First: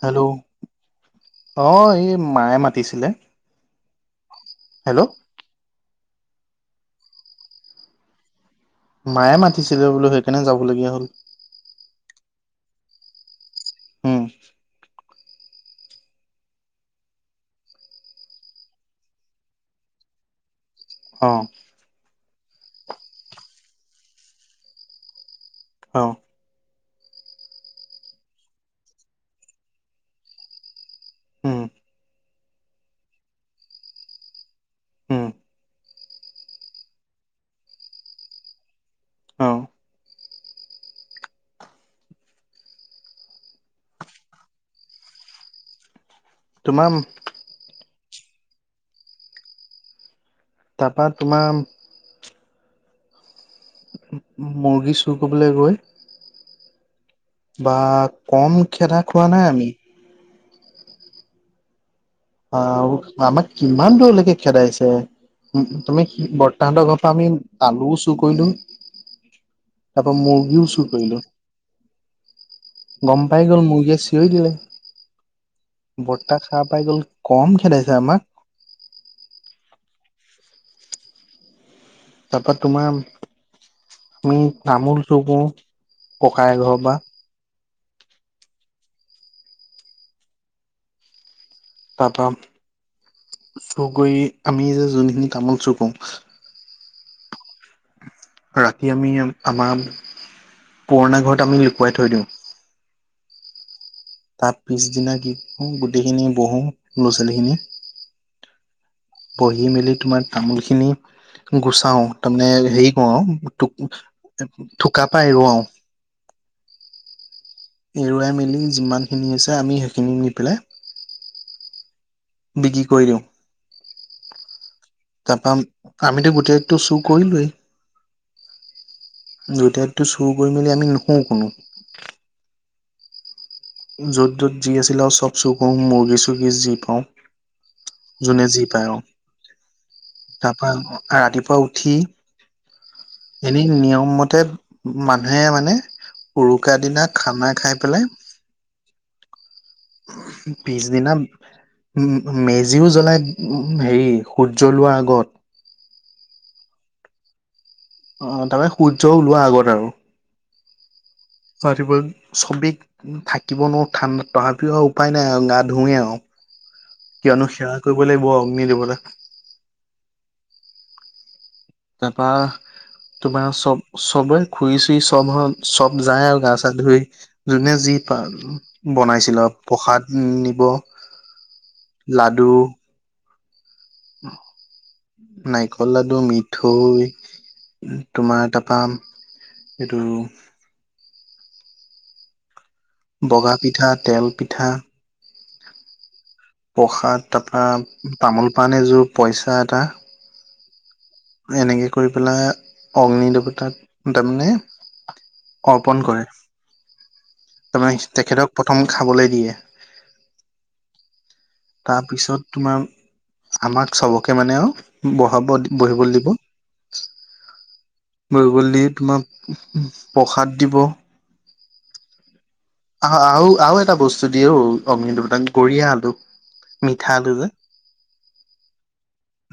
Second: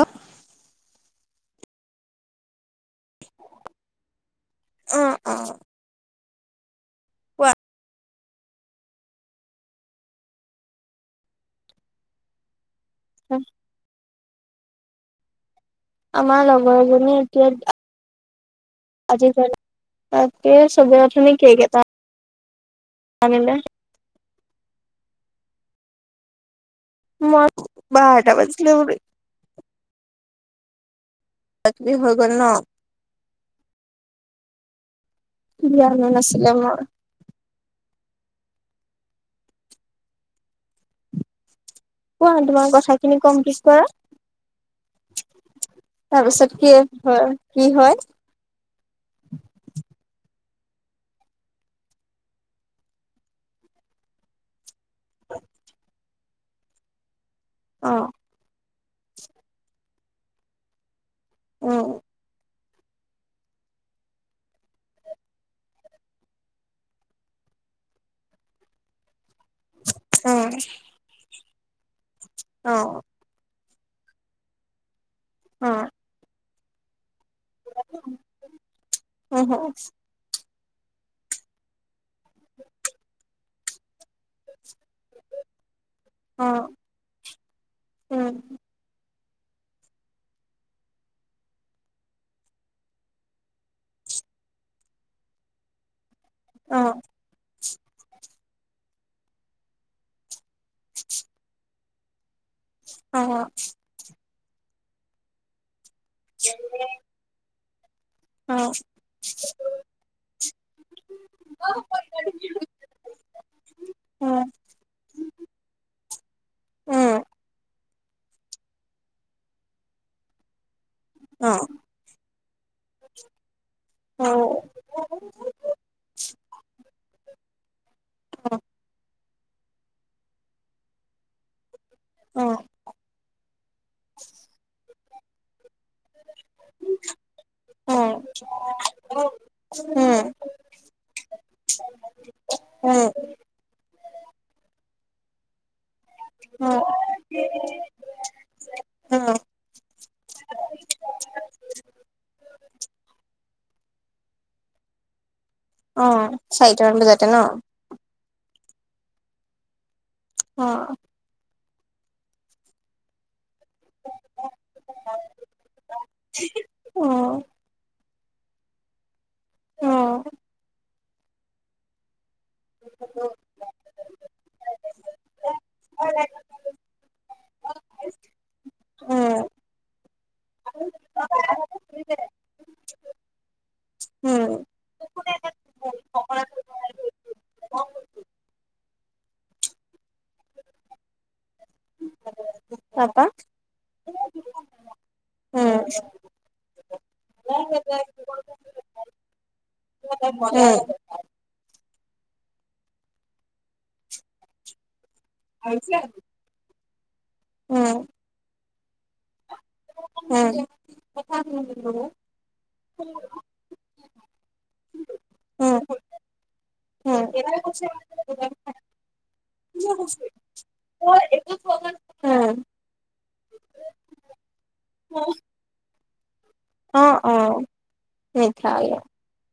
Hello অ এই মায়ে মাতিছিলে। হেল্ল'? অ', অ', কোৱা। মায়ে মাতিছিলে বোলো সেইকাৰণে যাব লগীয়া হ'ল। [unintelligible] উম আমাৰ লগৰজনী এতিয়া আজিকালি তাকে চবে অ আথনি কেক এটা আনিলে। অ মইট বাৰটা বাজিলে বুলি উম কিবা কিবি হৈ গ'ল ন। উম জ্ঞান নাছিলে মৰ। অ কোৱা তোমাৰ কথাখিনি কম কিছতা, তাপিছত কি তোমাৰ হয়? কি হয়? তা পা তোমাম মুৰ্গী চুৰ কৰিবলৈ গৈ বা অ'। কম খেদা খোৱা নাই আমি অ। আহ আমাক কিমান দূৰলৈকে খেদাইছে। উ তুমি বৰ্তাহতৰ ঘৰ পৰা আমি আলু চুৰ কৰিলো। তা পা উম মুৰ্গীও চুয় কৰিলো। অ। গম পাই গ'ল মুৰ্গীয়ে চিঞই দিলে। অ। বৰ্তা সা পাই গ'ল কম খেদাইছে আমাক। উম হু। তা পা তোমাৰ তুমি তামোল চুকও, অ ককাই ঘৰ পা উম। তা পা চু কৰি আমি যে যোনখিনি তামোল চুকও অ। ৰাতি আমি আমাৰ পুৰণা ঘৰত আমি লুকুৱাই থৈ দিওঁ। অ অ। তা পিছদিনা কি কৰো গোটেইখিনি বহো লো-ছোৱালীখিনি অ। বহি মেলি তোমাৰ তামোল খিনি গুচাও তাৰমানে হেৰি কউৱাউ থোক থোকা পা এৰুৱাও। উম। এৰুৱাই মেলি যিমানখিনি হৈছে আমি সেইখিনি নি পেলাই অ। বিকি কৰি দিওঁ। অও। তা পা আমিতো গোটেইটো চুৰ কৰিলোৱেই অ। দুটাইকটো চুৰ কৰি মেলি আমি নোশু কোনো। অ। য'ত য'ত যি আছিলে আও চব চোৰ কও মুৰ্গী চুৰ্গী যি পাওঁ। অ যোনে [unintelligible] উম তা পা ৰাতিপুৱা উঠি উম এনেই নিয়ম মতে মানুহে মানে উৰুকা উম দিনাত খানা খাই পেলাই উম পিছদিনা [unintelligible] মেজিও জ্বলাই উ উ হেৰি সূৰ্যলোৱাৰ আগত। অ চাৰিটামান বজাতে ন? অ তা পাই সূৰ্য ওলোৱা আগত আৰু। অ ত চবেই থাকিব নোৱাৰো ঠাণ্ডাত তথাপিও উপায় নাই আৰু গা ধোৱে আৰু অ কিয়নো সেৱা কৰিব লাগিব অগ্নি দেৱতা অ তাৰপৰা চব [unintelligible] চবে খুৰি চুই চব হ চব যায় আৰু গা চা ধুই যোনে যি প উম বনাইছিলে প্ৰসাদ নিব লাডু উম নাৰিকল লাডু মিঠৈ তোমাৰ তাৰপা সেইটো [unintelligible] বগাপিঠা তেল পিঠা [unintelligible] প্ৰসাদ তাৰপৰা তামোল পাণ এযোৰ পইচা এটা [unintelligible] এনেকে কৰি পেলাই অগ্নি দেৱতাক তাৰমানে অৰ্পণ কৰে উম উম তাৰমানে তেখেতক প্ৰথম খাবলৈ দিয়ে উম তাৰপিছত তোমাৰ আমাক চবকে মানে বহাব উম উম বহিবলৈ দিব বহিবলৈ দি তোমাক [unintelligible] প্ৰসাদ দিব [unintelligible] আহ আৰু আৰু এটা বস্তু দিয়ে ও অগ্নি উম দেৱতাক গৰিয়া আলু অ মিঠা আলু অ মিঠা আলু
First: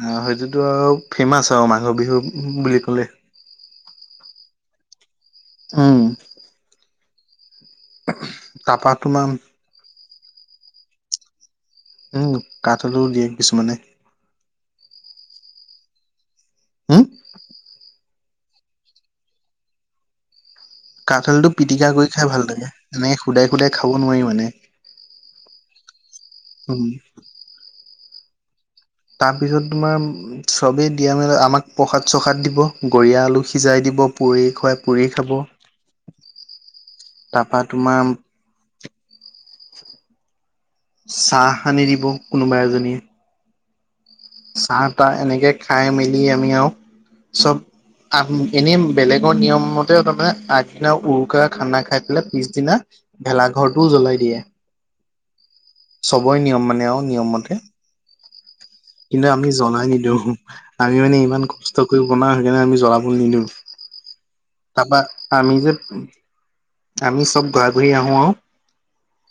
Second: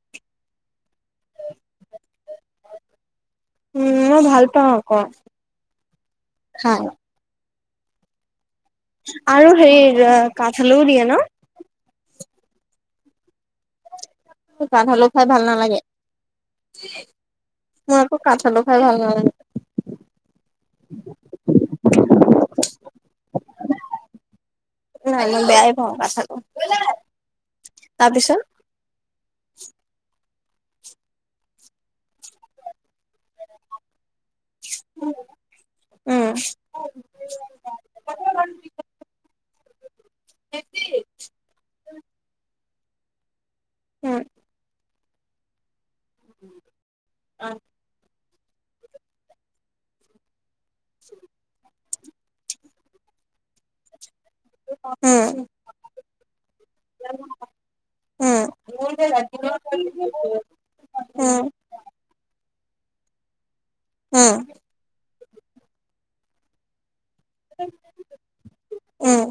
অ সেইটোতো আৰু ফেমাচ আৰু মাঘৰ বিহু বুলি ক'লে উমই ভাল পাওঁ আকৌ উম খাই তাৰপা তোমাৰ আৰু হেৰি কাঠ আলুও দিয়ে ন কাঠ আলু দিয়ে কিছুমানে কাঠ আলু খাই ভাল নালাগে। উম, মোৰ একো কাঠ আলু খাই ভাল লাগে। কাঠ আলু টো পিটিকা কৰি খাই ভাল লাগে এনেকে সুদাই শুদাই খাব নোৱাৰিম মানে নাই নাই বেয়াই পাওঁ কথাটো উম তাৰপিছত তাৰপিছত তোমাৰ চবেই দিয়া মেলে আমাক প্ৰসাদ চসাদ দিব গৰিয়া আলু সিজাই দিব পুৰি খুৱাই পুৰি খাব উম তাৰপা তোমাৰ চাহ সানি দিব কোনোবা এজনীয়ে উম চাহ তাহ এনেকৈ খাই মেলি আমি আৰু চব আ এনেই বেলেগৰ নিয়মতে তাৰমানে আগদিনা উৰুকাৰ খানা খাই পেলাই পিছদিনা ভেলাঘৰটোও জ্বলাই দিয়ে উম চবৰে নিয়ম মানে আৰু নিয়ম মতে উম কিন্তু আমি জনাই নিদিওঁ আমি মানে ইমান কষ্ট কৰি বনাওঁ সেই কাৰণে আমি জ্বলাবলৈ নিদিওঁ উম তাৰপা আমি যে আমি চব ঘৰা ঘৰি আহো আৰু উম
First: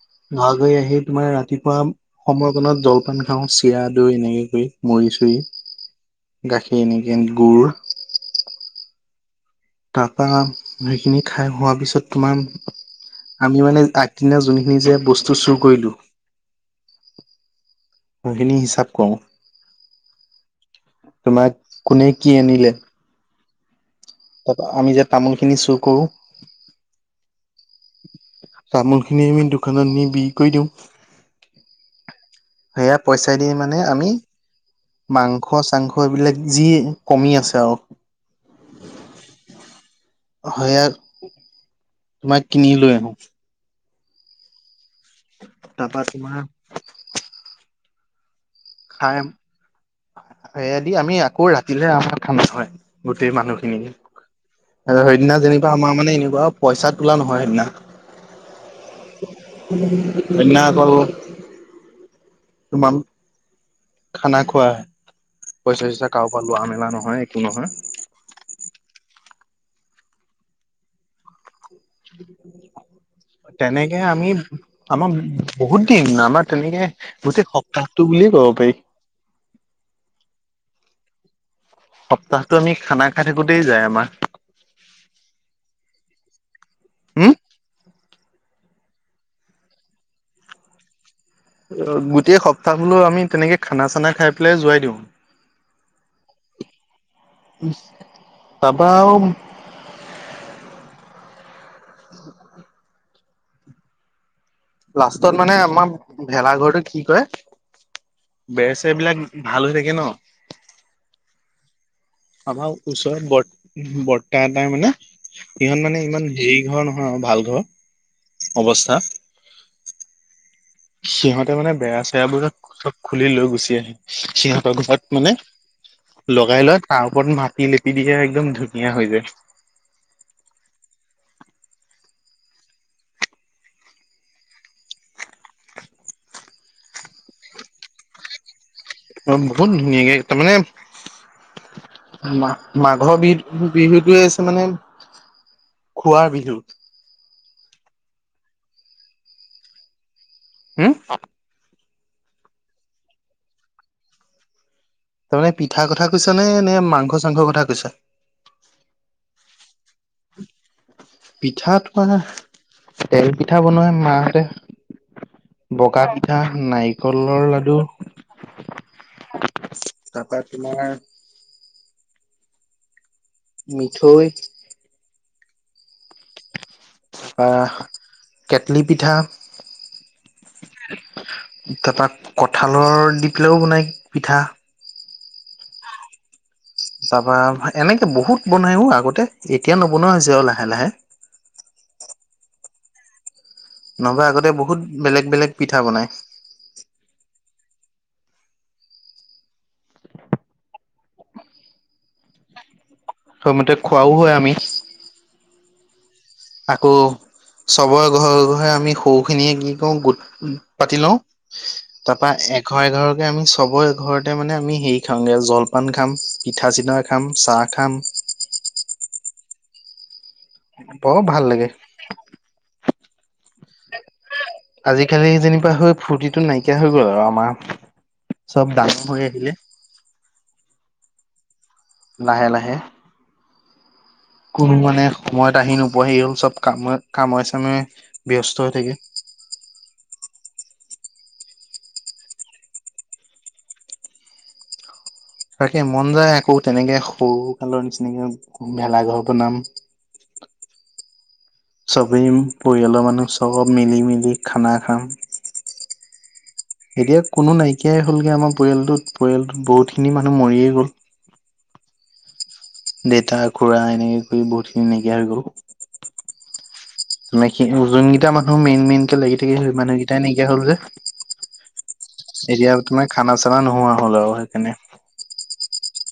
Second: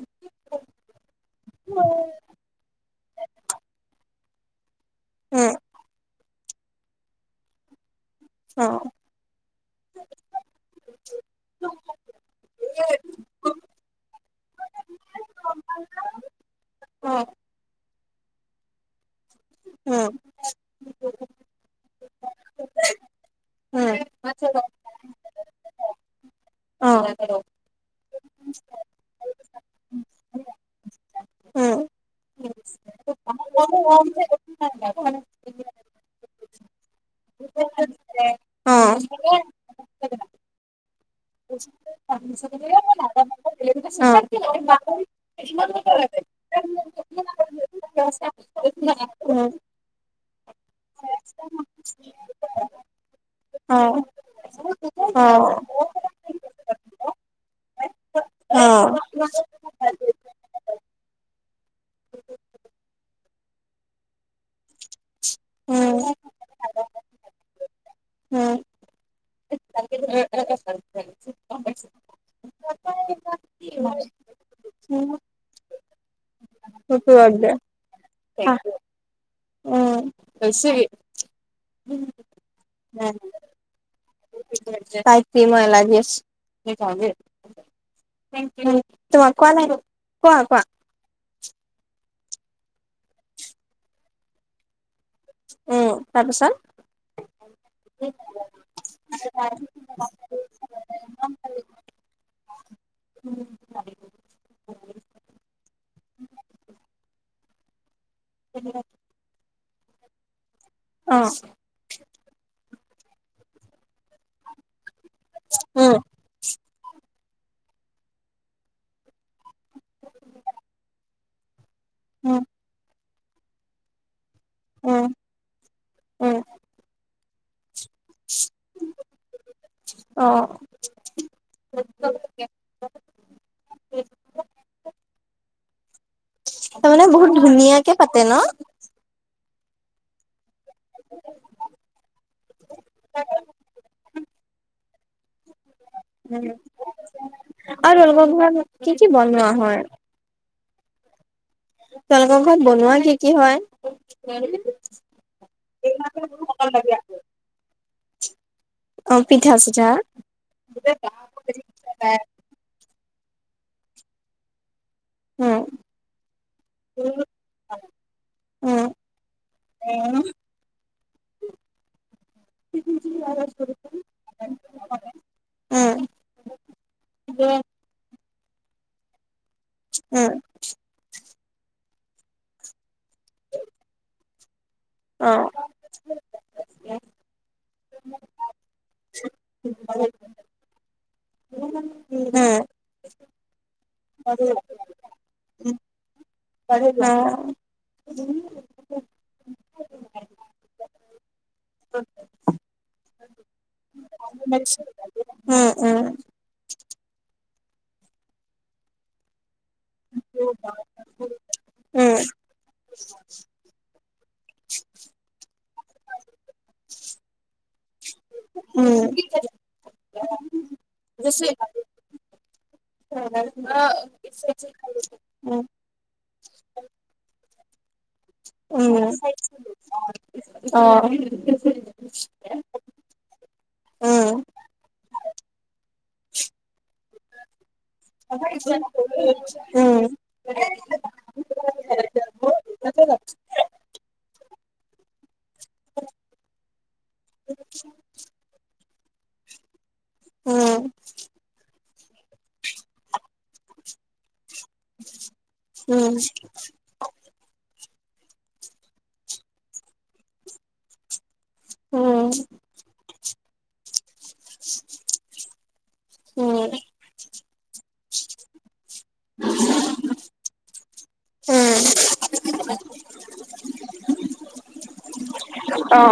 ঘৰা ঘৰি আহি তোমাৰ ৰাতিপুৱা সময়কণত জলপান খাওঁ চিৰা দৈ এনেকে কৰি মুৰিচুৰি উম উম গাখীৰ এনেকে গুৰ অ তাৰপা সেইখিনি খাই হোৱাৰ পিছত তোমাৰ আমি মানে আগদিনা যোনখিনি যে বস্তু চুৰ কৰিলো অ সেইখিনি হিচাপ কৰওঁ উম তোমাক কোনে কি আনিলে উম তাৰপা আমি যে তামোল খিনি চুৰ কৰো হয় হয় তামোল খিনি আমি দোকানত নি বিকি কৰি দিওঁ উম সেয়া পইচা দি মানে আমি মাংস মাংস চাংস এইবিলাক যি কমি আছে আৰু অ হয় তোমাক কিনি লৈ আহো তাৰপা অ তোমাৰ [unintelligible] খাই অ সেয়াদি আমি আকৌ ৰাতিহে আমাৰ ঠান্ডা হয় গোটেই অ', মানুহখিনি সেইদিনা অ', যেনিবা আমাৰ মানে এনেকুৱা পইচা তোলা নহয় সেইদিনা কইনা অকল তমান খানা খোৱাহে পইচা উম। চইচা কাৰোবাৰ লোৱা মেলা নহয় একো নহয় উম তাকে ত তেনেকে আমি আমাৰ বহুত দিন আমাৰ তেনেকে সেইটো বাদ গোটেই দে। সপ্তাহটো বুলিয়ে ক'ব পাৰি হৈছে সপ্তাহতো আমি খানা খাই থাকোতেই যায় আমাৰ কাইতি মই লাগি আছে হম? থ ই তোমাক কোৱা কোৱা কোৱা অ গোটেই সপ্তাহ হলেও আমি তেনেকে খানা চানা খাই পেলাই যোৱাই দিওঁ উম তাৰপিছত তাপা আও উম লাষ্টত মানে আমাৰ ভেলাঘৰটো কি কৰে বেৰ চেৰবিলাক ভাল হৈ থাকে ন অ আমাৰ ওচৰত বৰ বৰ তাৰ তাৰ মানে, ইহঁত উম, মানে ইমান হেৰি ঘৰ নহয় আৰু ভাল ঘৰ অৱস্থা। সিহঁতে মানে বেৰা উম, চেৰাবোৰ চব খুলি লৈ গুচি আহে। সিহঁতৰ উম, ঘৰত মানে উম, লগাই লয়, তাৰ ওপৰত মাটি লেপি দিয়ে, একদম ধুনীয়া হৈ যায়। অ', তাৰমানে বহুত ধুনীয়াকে পাতে ন! অ', বহুত ধুনীয়াকে, তাৰমানে মাঘৰ বিহুটোৱে আছে মানে- খোৱাৰ বিহু আৰু তোমালোকৰ ঘৰত কি কি বনোৱা হয়। হম্, তেওঁলোকৰ ঘৰত বনোৱা কি কি হয়। তাৰমানে পিঠাৰ কথা কৈছাঁ নে, নে মাংস চাংসৰ কথা কৈছাঁ। অ', পিঠা চিঠা। পিঠা তোমাৰ, তেল পিঠা বনাই মাহঁতে। উম, বগা পিঠা, নাৰিকলৰ লাডু, উম, তাৰপা তোমাৰ- কি? মিঠৈ, উম, তাৰপা কেটলি পিঠা, উম্, তাৰপা কঠালৰ দি পেলাইও বনাই পিঠা। অ', তাৰপা এনেকে বহুত বনাইও আগতে, এতিয়া নবনোৱা হৈছে আৰু লাহে লাহে। উম্, নহ'বা আগতে বহুত বেলেগ বেলেগ পিঠা বনায়। অ', প্ৰথমতে খোৱাও হয় আমি। উম্ উম্। আকৌ চবৰে ঘৰে ঘৰে আমি সৰু খিনিয়ে কি- কৰোঁ গোট পাতি লওঁ, তাৰপৰা এঘাৰ এঘৰকে আমি চবৰে- ঘৰতে মানে আমি হেৰি খাওঁগে, জলপান খাম, পিঠা চিঠা খাম, চাহ খাম। উম্, বৰ ভাল লাগে। হয়। আজিকালি যেনিবা সেই ফূৰ্তিটো নাইকিয়া হৈ গ'ল আৰু আমাৰ। চব ডাঙৰ উম্, হৈ আহিলে অ', লাহে লাহে। উম্, কোনো মানে সময়ত আহি নোপোৱাহি হ'ল, চব কামে চামে- ব্যস্ত হৈ থাকে। [inaudible] উম্, তাকে মন যায় আকৌ তেনেকে সৰু কালৰ নিচিনাকে ভেলাঘৰ বনাম, উম্, চবেই, পৰিয়ালৰ মানুহ চব মিলি মিলি খানা- খাম। উম্, এতিয়া কোনো নাইকিয়াই হ'লগে আমাৰ পৰিয়ালটোত পৰিয়ালটোত বহুতখিনি মানুহ মৰিয়ে গ'ল উম ডেতা খুৰা এনেক কৈ বহুত খিনি নাইকিয়া হৈ গ'ল যোনকেইটা মানুহ মেইন মেইন কে লাগি থাকে সেই মানুহকেইটাই নাইকিয়া হ'ল যে এতিয়া তোমাৰ খানা চানা নোহোৱা হ'ল আও সেইকাৰণে অ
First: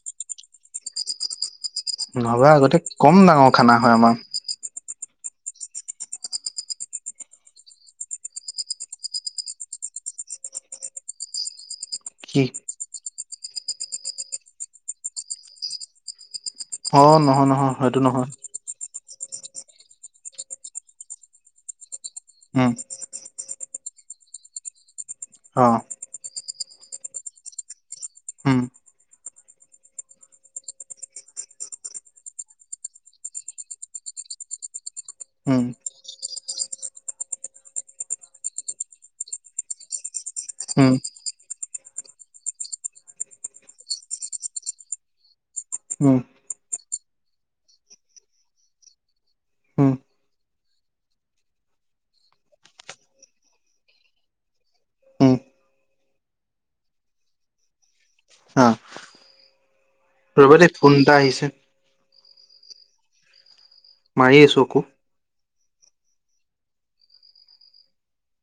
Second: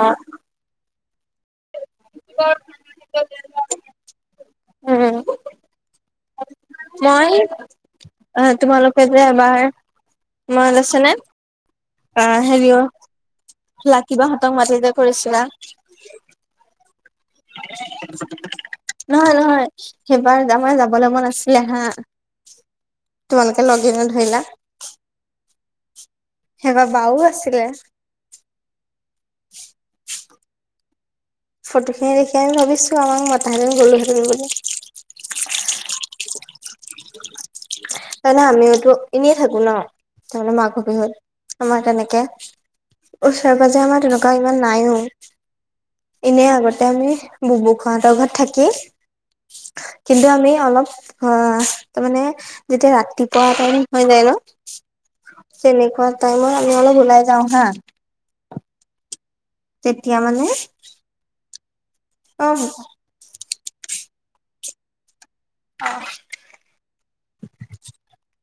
নহবা আগতে কম ডাঙৰ খানা হয় আমাৰ উম, মই অ তোমালোকে যে এবাৰ মত আছে নে আহ কি হেৰি অ' লাকিবাহঁতক মাতি যে কৰিছিলা অ নহয় নহয় সেইটো নহয় নহয় নহয় সেইবাৰ আমাৰ যাবলে মন আছিলে হা উম তোমালোকে লগে নধৰিলা অ সেইবা বাউ আছিলে হোম ফটো খিনি দেখি আমি ভাবিছো আমাক মতা হেতেন গ'লো হেতেন বুলি উম তাৰমানে আমিওতো এনেয়ে থাকো ন তাৰমানে মাঘ উম বিহুত আমাৰ তেনেকে ওচৰ পাজে আমাৰ তেনেকুৱা ইমান নায়ো উম এনেই আগতে আমি বোবো খুৰাহঁতৰ ঘৰত থাকি উম কিন্তু আমি অলপ আহ তাৰ মানে যেতিয়া ৰাতিপুৱা এ টাইম হৈ যায় ন উম তেনেকুৱা টাইমত আমি অলপ ওলাই যাওঁ হা অ তেতিয়া মানে ৰ'বা দেই ফোন এটা আহিছে অ হ'ব মাৰি আছোঁ আকো অ